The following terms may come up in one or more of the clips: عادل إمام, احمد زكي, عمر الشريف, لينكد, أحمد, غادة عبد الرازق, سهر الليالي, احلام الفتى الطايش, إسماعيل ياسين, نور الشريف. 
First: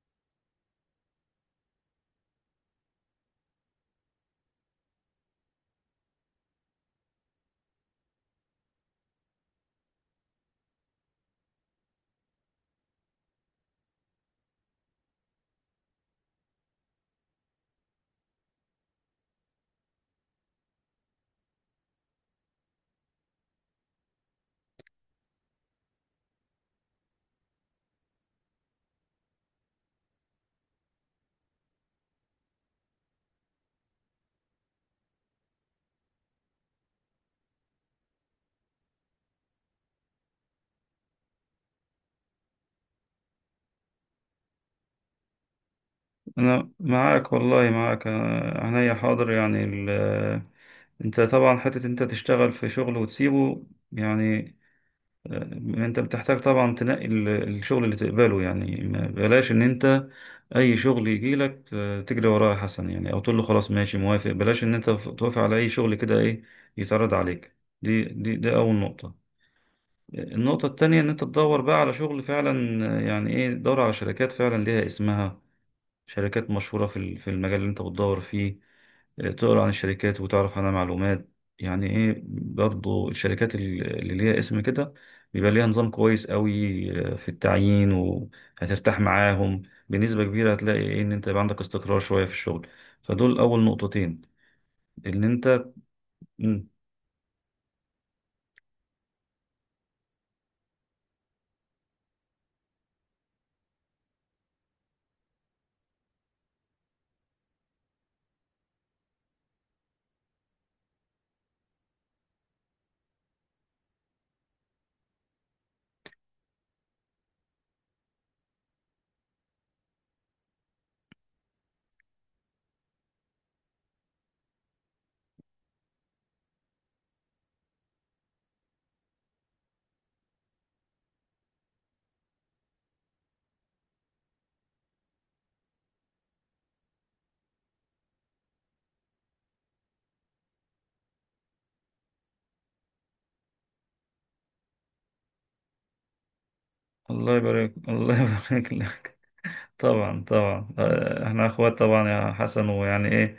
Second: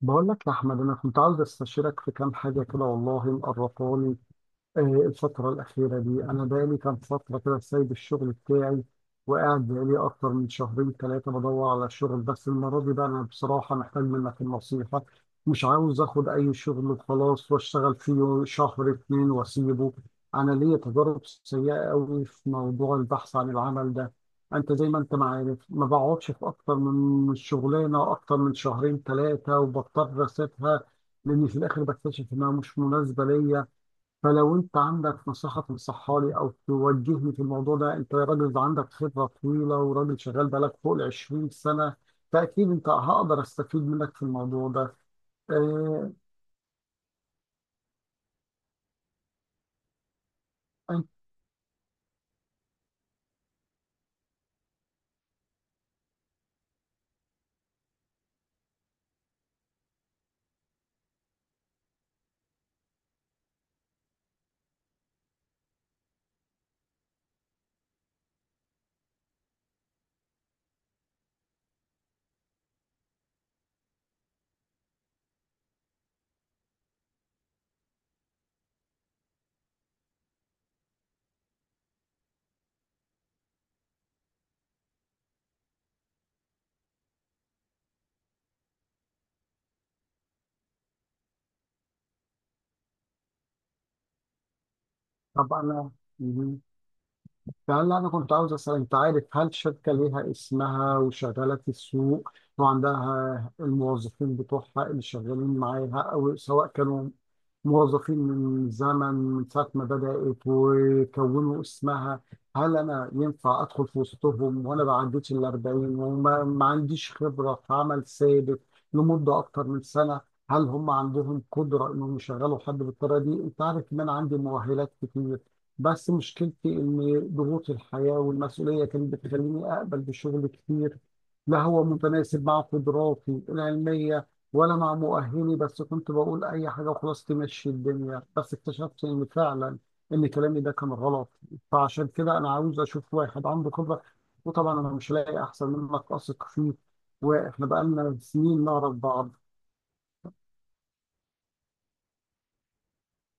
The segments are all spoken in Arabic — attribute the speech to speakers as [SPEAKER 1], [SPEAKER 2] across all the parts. [SPEAKER 1] بقول لك يا أحمد، أنا كنت عاوز أستشيرك في كام حاجة كده والله مقرفاني. الفترة الأخيرة دي أنا بقالي كام فترة كده سايب الشغل بتاعي، وقاعد بقالي أكتر من شهرين ثلاثة بدور على شغل. بس المرة دي بقى أنا بصراحة محتاج منك النصيحة. مش عاوز آخد أي شغل وخلاص وأشتغل فيه شهر اتنين وأسيبه. أنا ليا تجارب سيئة أوي في موضوع البحث عن العمل ده. أنت زي ما أنت ما عارف، ما بقعدش في أكتر من شغلانة أكتر من شهرين ثلاثة وبضطر أسيبها، لأني في الآخر بكتشف إنها مش مناسبة ليا. فلو انت عندك نصيحة تنصحها لي او توجهني في الموضوع ده، انت راجل ده عندك خبرة طويلة وراجل شغال بقالك فوق ال 20 سنة، فاكيد انت هقدر استفيد منك في الموضوع ده. اه.
[SPEAKER 2] أنا معاك والله معاك عينيا حاضر يعني ال... آه،
[SPEAKER 1] انت.
[SPEAKER 2] أنت طبعا حتة أنت تشتغل في شغل وتسيبه. يعني أنت بتحتاج طبعا تنقي الشغل اللي تقبله، يعني بلاش إن أنت أي شغل يجيلك تجري وراه يا حسن، يعني أو تقول له خلاص ماشي موافق. بلاش إن أنت توافق على أي شغل كده إيه يتعرض عليك. دي أول نقطة. النقطة التانية إن أنت تدور بقى على شغل فعلا، يعني إيه، تدور على شركات فعلا ليها اسمها، شركات مشهورة في في المجال اللي انت بتدور فيه. تقرا عن الشركات وتعرف عنها معلومات. يعني ايه برضو الشركات اللي ليها اسم كده بيبقى ليها نظام كويس قوي في التعيين، وهترتاح معاهم بنسبة كبيرة. هتلاقي ايه، ان انت يبقى عندك استقرار شوية في الشغل. فدول اول نقطتين ان
[SPEAKER 1] طب
[SPEAKER 2] انت.
[SPEAKER 1] انا. مهم.
[SPEAKER 2] مم.
[SPEAKER 1] فهلا انا كنت عاوز اسال، انت عارف هل شركة ليها اسمها وشغالة في السوق وعندها الموظفين بتوعها اللي شغالين معاها، او سواء كانوا موظفين من زمن من ساعة ما بدأت وكونوا اسمها، هل أنا ينفع أدخل في وسطهم وأنا ما عديتش ال 40 وما ما عنديش خبرة في عمل ثابت لمدة أكتر من سنة؟ هل هم عندهم قدرة إنهم يشغلوا حد بالطريقة دي؟ أنت عارف إن أنا عندي مؤهلات كتير، بس مشكلتي إن ضغوط الحياة والمسؤولية كانت بتخليني أقبل بشغل كتير لا هو متناسب مع قدراتي العلمية ولا مع مؤهلي. بس كنت بقول اي حاجه وخلاص تمشي الدنيا، بس اكتشفت ان فعلا ان كلامي ده كان غلط. فعشان كده انا عاوز اشوف واحد عنده خبره، وطبعا انا مش لاقي احسن منك اثق فيه،
[SPEAKER 2] الله
[SPEAKER 1] واحنا
[SPEAKER 2] يبارك،
[SPEAKER 1] بقالنا
[SPEAKER 2] الله
[SPEAKER 1] سنين نعرف
[SPEAKER 2] يبارك.
[SPEAKER 1] بعض.
[SPEAKER 2] طبعا طبعا، احنا اخوات طبعا يا حسن، ويعني ايه،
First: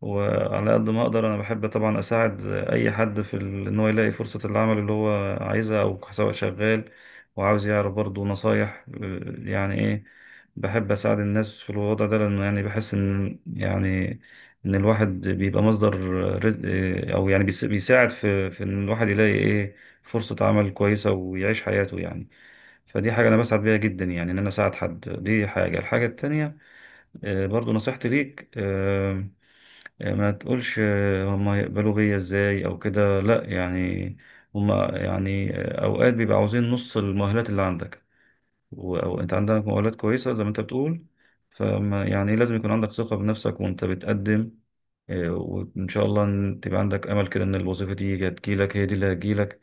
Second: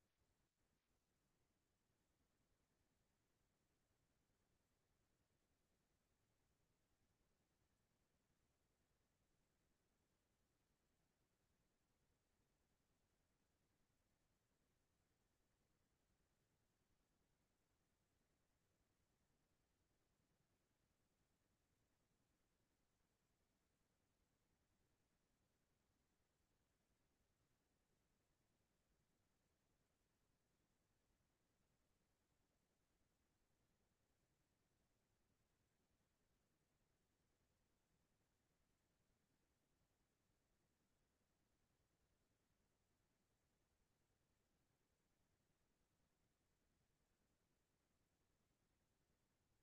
[SPEAKER 2] وعلى قد ما اقدر انا بحب طبعا اساعد اي حد في ان هو يلاقي فرصة العمل اللي هو عايزها، او سواء شغال وعاوز يعرف برضه نصايح. يعني ايه، بحب اساعد الناس في الوضع ده، لانه يعني بحس ان يعني ان الواحد بيبقى مصدر رزق، او يعني بيساعد في ان الواحد يلاقي ايه فرصة عمل كويسة ويعيش حياته يعني. فدي حاجة أنا بسعد بيها جدا، يعني إن أنا أساعد حد. دي حاجة. الحاجة التانية برضو نصيحتي ليك، ما تقولش هما يقبلوا بيا إزاي أو كده، لأ، يعني هما يعني أوقات بيبقى عاوزين نص المؤهلات اللي عندك، أو أنت عندك مؤهلات كويسة زي ما أنت بتقول. فما يعني لازم يكون عندك ثقة بنفسك وأنت بتقدم، وإن شاء الله إن تبقى عندك أمل كده إن الوظيفة دي هتجيلك، هي دي اللي هتجيلك.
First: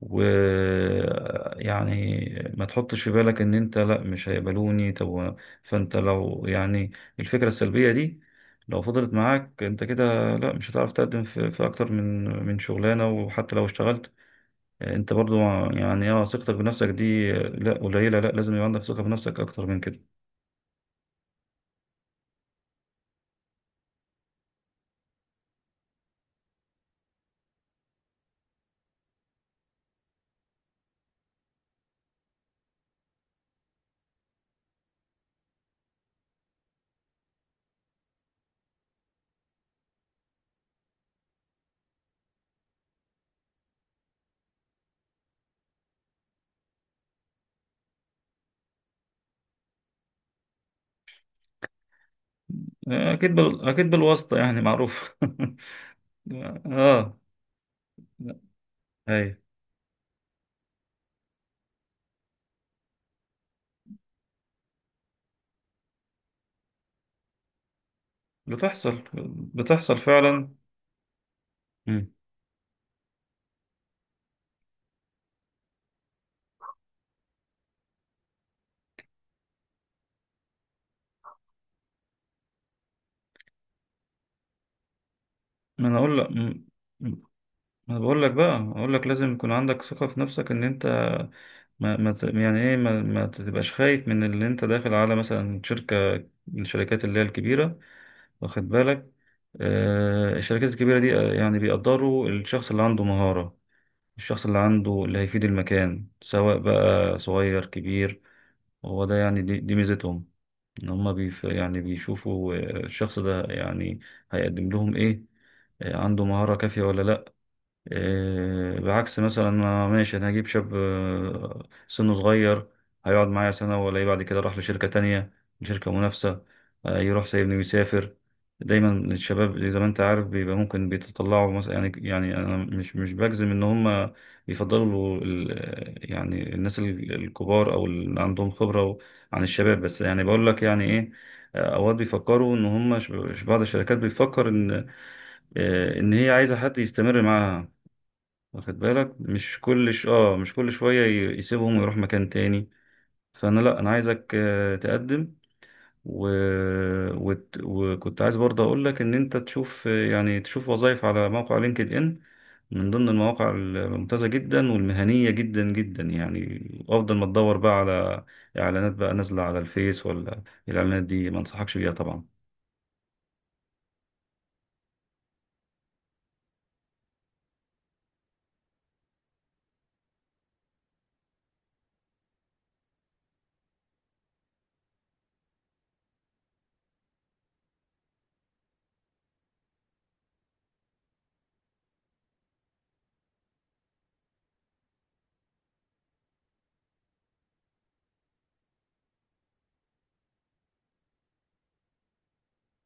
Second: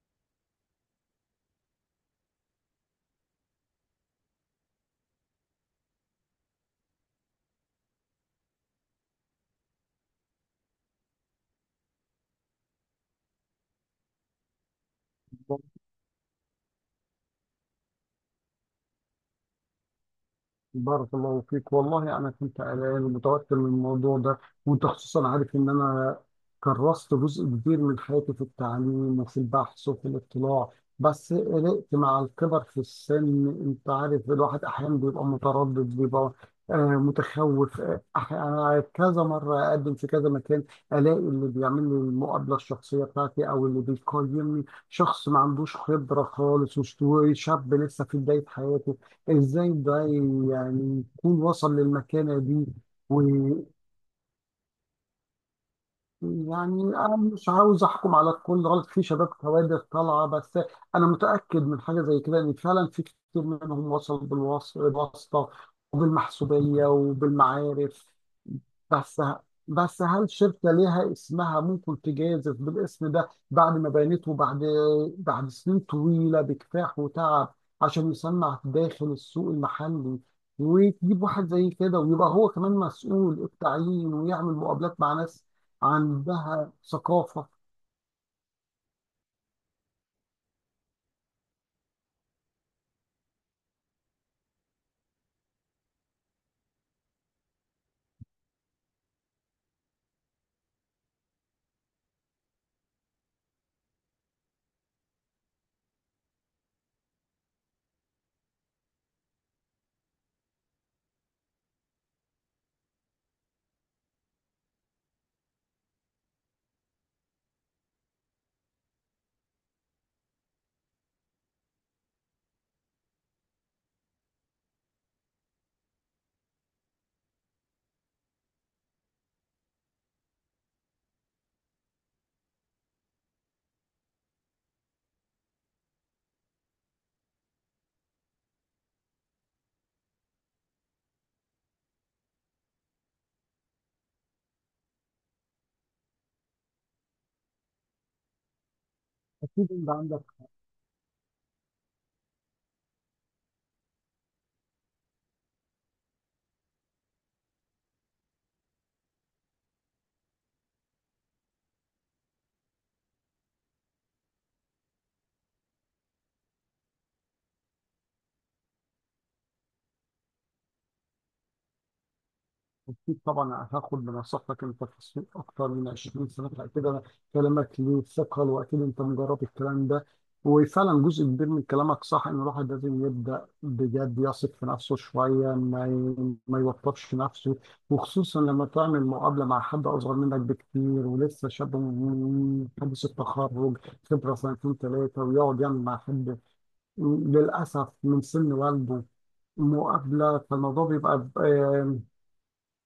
[SPEAKER 2] ويعني ما تحطش في بالك ان انت لا مش هيقبلوني. طب فانت لو يعني الفكرة السلبية دي لو فضلت معاك انت كده، لا مش هتعرف تقدم في اكتر من شغلانة، وحتى لو اشتغلت انت برضو يعني، اه، ثقتك بنفسك دي لا قليلة، لا لازم يبقى عندك ثقة بنفسك اكتر من كده.
[SPEAKER 1] بارك الله فيك، والله انا كنت قلقان ومتوتر من الموضوع ده. وانت خصوصا عارف ان انا كرست جزء كبير من حياتي في التعليم وفي البحث وفي الاطلاع. بس قلقت مع الكبر في السن، انت عارف الواحد احيانا بيبقى متردد، بيبقى متخوف. انا كذا مره اقدم في كذا مكان، الاقي اللي بيعمل لي المقابله الشخصيه بتاعتي او اللي بيقيمني شخص ما عندوش خبره خالص وشاب لسه في بدايه حياته. ازاي ده يعني يكون وصل للمكانة دي؟ ويعني
[SPEAKER 2] اكيد بالواسطة، يعني معروف. اه،
[SPEAKER 1] انا مش عاوز احكم على الكل غلط، في شباب
[SPEAKER 2] هي
[SPEAKER 1] كوادر طالعة، بس انا متأكد من حاجة زي كده ان فعلا في كتير منهم وصل بالواسطة وبالمحسوبية وبالمعارف.
[SPEAKER 2] بتحصل،
[SPEAKER 1] بس
[SPEAKER 2] بتحصل
[SPEAKER 1] بس هل
[SPEAKER 2] فعلا.
[SPEAKER 1] شركة ليها اسمها ممكن
[SPEAKER 2] مم.
[SPEAKER 1] تجازف بالاسم ده بعد ما بنته، بعد سنين طويلة بكفاح وتعب عشان يصنع داخل السوق المحلي، وتجيب واحد زي كده ويبقى هو كمان مسؤول التعيين ويعمل مقابلات مع ناس
[SPEAKER 2] ما انا اقول لك
[SPEAKER 1] عندها ثقافة؟
[SPEAKER 2] انا بقول لك، بقى اقول لك لازم يكون عندك ثقة في نفسك ان انت ما, ما ت- يعني ايه ما, ما تبقاش خايف من اللي انت داخل على مثلا شركة من الشركات اللي هي الكبيرة، واخد بالك. آه الشركات الكبيرة دي يعني بيقدروا الشخص اللي عنده مهارة، الشخص اللي عنده اللي هيفيد المكان سواء بقى صغير كبير. هو ده يعني دي ميزتهم، ان هم يعني بيشوفوا الشخص ده يعني هيقدم لهم ايه، عنده مهارة كافية ولا لا. إيه، بعكس مثلا ماشي انا هجيب شاب سنه صغير هيقعد معايا سنة ولا إيه، بعد كده راح لشركة تانية، لشركة منافسة، يروح سايبني ويسافر. دايما الشباب زي ما انت عارف بيبقى ممكن بيتطلعوا مثلا يعني، يعني انا مش بجزم ان هم بيفضلوا يعني الناس الكبار او اللي عندهم خبرة عن الشباب، بس يعني بقول لك يعني ايه، اوقات بيفكروا ان هم بعض الشركات بيفكر ان ان هي عايزة حد يستمر معاها، واخد بالك، مش
[SPEAKER 1] أكيد أنت
[SPEAKER 2] كل ش...
[SPEAKER 1] عندك.
[SPEAKER 2] اه مش كل شوية يسيبهم ويروح مكان تاني. فانا لا، انا عايزك تقدم و... وكنت عايز برضه اقول لك ان انت تشوف يعني تشوف وظائف على موقع لينكد ان، من ضمن المواقع الممتازة جدا والمهنية جدا جدا يعني. افضل ما تدور بقى على اعلانات بقى نازلة على الفيس ولا. الاعلانات دي ما انصحكش بيها طبعا.
[SPEAKER 1] أكيد طبعا هاخد بنصيحتك، أنت في السوق أكتر من 20 سنة، فأكيد كلامك له ثقة وأكيد أنت مجرب الكلام ده. وفعلا جزء كبير من كلامك صح، إن الواحد لازم يبدأ بجد يثق في نفسه شوية، ما يوترش نفسه، وخصوصا لما تعمل مقابلة مع حد أصغر منك بكتير ولسه شاب من حديث التخرج، خبرة سنتين ثلاثة، ويقعد يعمل مع حد للأسف من سن والده مقابلة. فالموضوع بيبقى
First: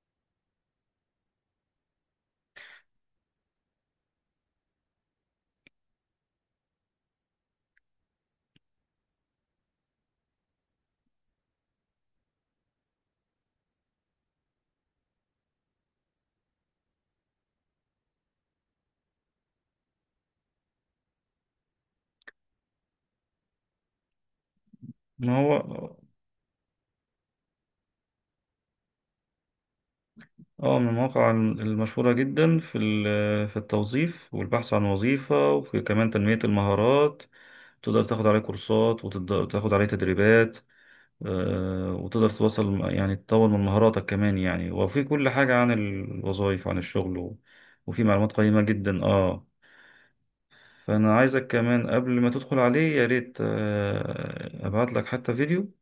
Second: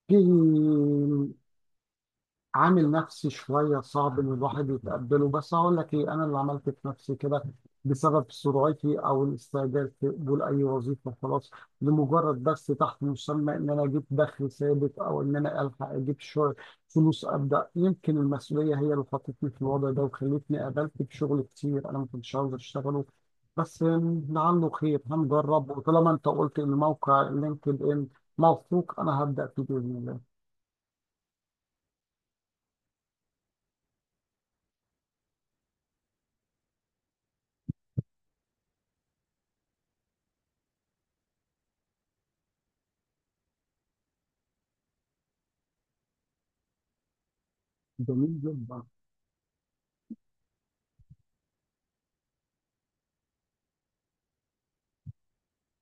[SPEAKER 1] في عامل نفسي شوية صعب إن الواحد يتقبله. بس هقول لك إيه، أنا اللي عملت في نفسي كده بسبب سرعتي أو الاستعجال في قبول أي وظيفة خلاص لمجرد بس تحت مسمى إن أنا أجيب دخل ثابت أو إن أنا ألحق أجيب شغل فلوس أبدأ. يمكن المسؤولية هي اللي حطتني في الوضع ده وخلتني قابلت بشغل كتير أنا ما كنتش عاوز أشتغله. بس لعله خير،
[SPEAKER 2] ما
[SPEAKER 1] هنجرب،
[SPEAKER 2] هو
[SPEAKER 1] وطالما أنت قلت إن موقع لينكد إن موثوق، أنا هبدأ فيه بإذن الله.
[SPEAKER 2] اه من المواقع المشهورة جدا في في التوظيف والبحث عن وظيفة، وفي كمان تنمية المهارات. تقدر تاخد عليه كورسات وتاخد عليه تدريبات، وتقدر توصل يعني تطور من مهاراتك كمان يعني، وفي كل حاجة عن الوظائف وعن الشغل وفي معلومات
[SPEAKER 1] جميل
[SPEAKER 2] قيمة
[SPEAKER 1] جدا.
[SPEAKER 2] جدا، اه. فأنا عايزك كمان قبل ما تدخل عليه يا ريت، أبعت لك حتى فيديو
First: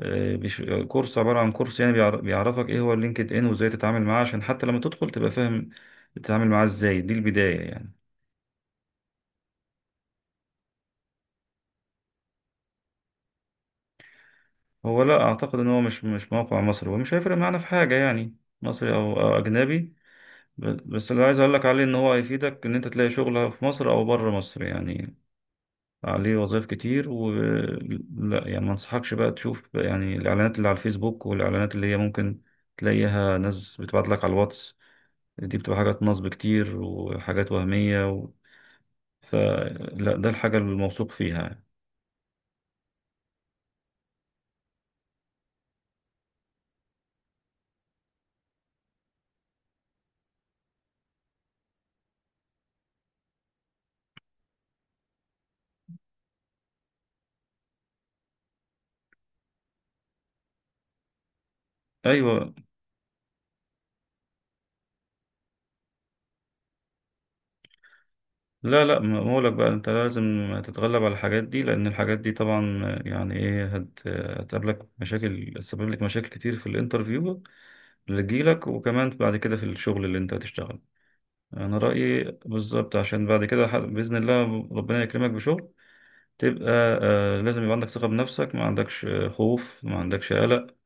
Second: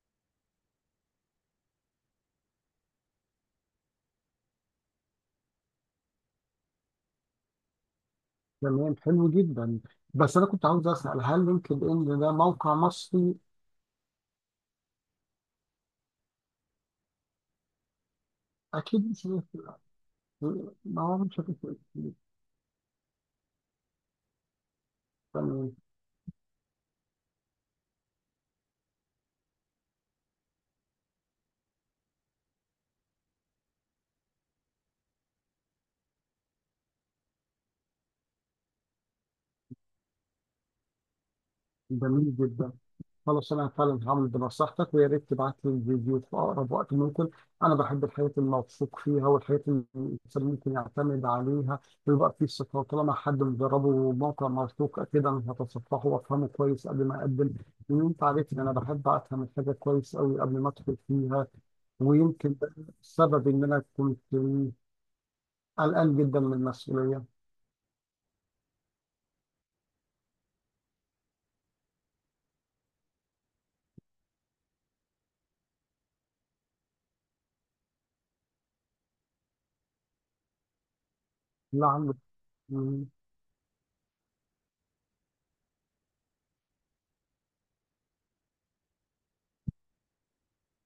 [SPEAKER 2] آه، بيش- كورس، عبارة عن كورس يعني بيعرفك ايه هو اللينكد ان وازاي تتعامل معاه، عشان حتى لما تدخل تبقى فاهم تتعامل معاه ازاي. دي البداية يعني.
[SPEAKER 1] تمام. حلو جدا. بس انا كنت عاوز اسال، هل لينكد ان ده موقع مصري؟
[SPEAKER 2] هو لا اعتقد ان هو مش موقع مصري، ومش هيفرق معانا في حاجة يعني، مصري
[SPEAKER 1] اكيد
[SPEAKER 2] او
[SPEAKER 1] مش
[SPEAKER 2] أو
[SPEAKER 1] هيفرق كتير.
[SPEAKER 2] اجنبي.
[SPEAKER 1] ما
[SPEAKER 2] بس
[SPEAKER 1] هو
[SPEAKER 2] اللي عايز
[SPEAKER 1] مش
[SPEAKER 2] اقول لك
[SPEAKER 1] هتفرق
[SPEAKER 2] عليه ان
[SPEAKER 1] كتير.
[SPEAKER 2] هو هيفيدك ان انت تلاقي شغل في مصر او بره مصر يعني.
[SPEAKER 1] تمام.
[SPEAKER 2] عليه وظائف كتير، و لا يعني ما انصحكش بقى تشوف يعني الاعلانات اللي على الفيسبوك، والاعلانات اللي هي ممكن تلاقيها ناس بتبعت لك على الواتس، دي بتبقى حاجات نصب كتير وحاجات وهمية فلا ده الحاجة الموثوق فيها يعني.
[SPEAKER 1] جميل جدا. خلاص انا فعلا هعمل بنصيحتك، ويا ريت تبعت لي الفيديو في اقرب وقت ممكن. انا بحب الحياه الموثوق فيها والحياه اللي الانسان ممكن يعتمد عليها ويبقى فيه ثقه. طالما حد مجربه موقع موثوق، اكيد انا هتصفحه وافهمه كويس قبل ما اقدم، لان انت عارف ان انا بحب افهم الحاجه كويس قوي قبل ما ادخل فيها.
[SPEAKER 2] أيوة.
[SPEAKER 1] ويمكن ده السبب إن أنا كنت قلقان جدا من المسؤولية.
[SPEAKER 2] لا لا، ما بقولك بقى أنت لازم تتغلب على الحاجات دي، لأن الحاجات دي طبعا يعني إيه هتقابلك مشاكل، تسبب لك مشاكل كتير في الانترفيو اللي تجيلك، وكمان بعد كده في الشغل اللي أنت هتشتغله. أنا
[SPEAKER 1] لا. عندي.
[SPEAKER 2] رأيي بالظبط، عشان بعد كده بإذن الله ربنا يكرمك بشغل تبقى آه، لازم يبقى عندك ثقة بنفسك، ما عندكش خوف، ما عندكش قلق،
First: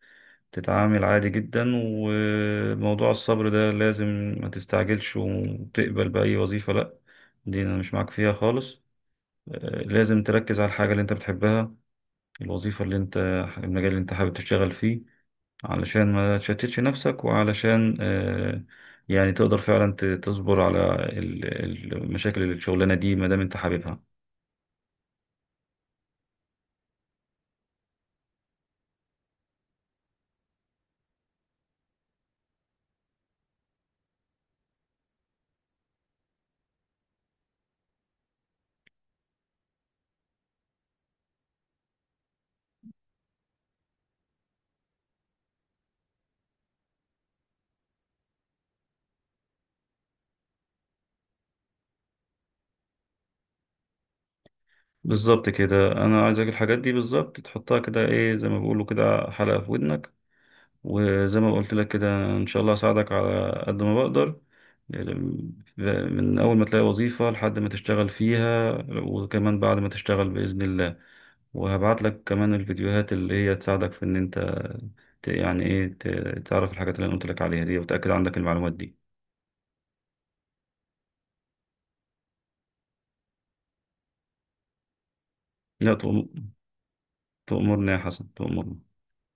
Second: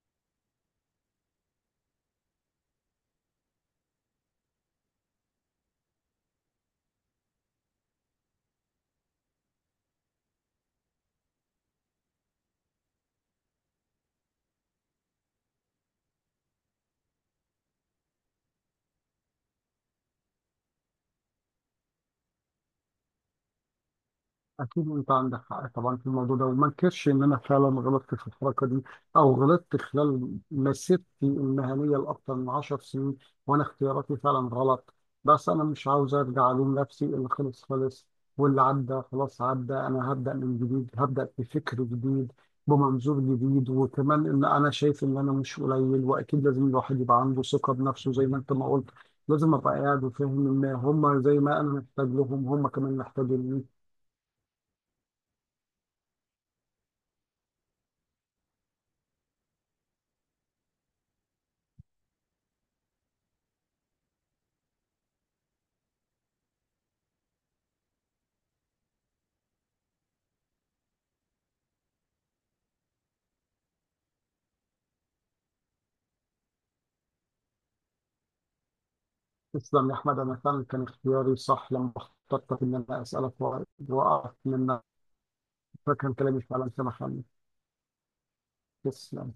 [SPEAKER 2] تتعامل عادي جدا. وموضوع الصبر ده لازم، ما تستعجلش وتقبل بأي وظيفة، لأ، دي أنا مش معاك فيها خالص. لازم تركز على الحاجة اللي أنت بتحبها، الوظيفة اللي أنت، المجال اللي أنت حابب تشتغل فيه، علشان ما تشتتش نفسك، وعلشان يعني تقدر فعلا تصبر على المشاكل اللي الشغلانة دي ما دام أنت حاببها.
[SPEAKER 1] أكيد أنت عندك حق طبعا في الموضوع ده، وما انكرش إن أنا فعلا غلطت في الحركة دي أو غلطت خلال مسيرتي المهنية لأكثر من 10 سنين وأنا اختياراتي فعلا غلط. بس أنا مش عاوز أرجع ألوم نفسي، اللي خلص خلص واللي عدى خلاص عدى. أنا هبدأ من جديد، هبدأ بفكر جديد بمنظور جديد، وكمان إن أنا شايف إن أنا مش قليل، وأكيد لازم الواحد يبقى عنده ثقة بنفسه زي ما أنت ما قلت. لازم أبقى قاعد وفاهم إن هم زي ما أنا محتاج لهم هم كمان محتاجين لي.
[SPEAKER 2] بالظبط كده، أنا عايزك الحاجات دي بالظبط تحطها كده إيه زي ما بيقولوا كده، حلقة في ودنك. وزي ما قلت لك كده ان شاء الله اساعدك على قد ما بقدر، من اول ما تلاقي وظيفة لحد ما تشتغل فيها، وكمان بعد ما تشتغل بإذن الله. وهبعت لك كمان الفيديوهات اللي هي تساعدك في ان انت يعني ايه تعرف الحاجات اللي انا قلت لك عليها دي، وتأكد عندك المعلومات دي.
[SPEAKER 1] تسلم يا أحمد، أنا كان اختياري صح لما اخترتك إن أنا أسألك وأقف منك،
[SPEAKER 2] لا
[SPEAKER 1] فكان كلامي
[SPEAKER 2] تؤم-
[SPEAKER 1] فعلا سمح لي.
[SPEAKER 2] تؤمرني يا حسن، تؤمرني.
[SPEAKER 1] تسلم.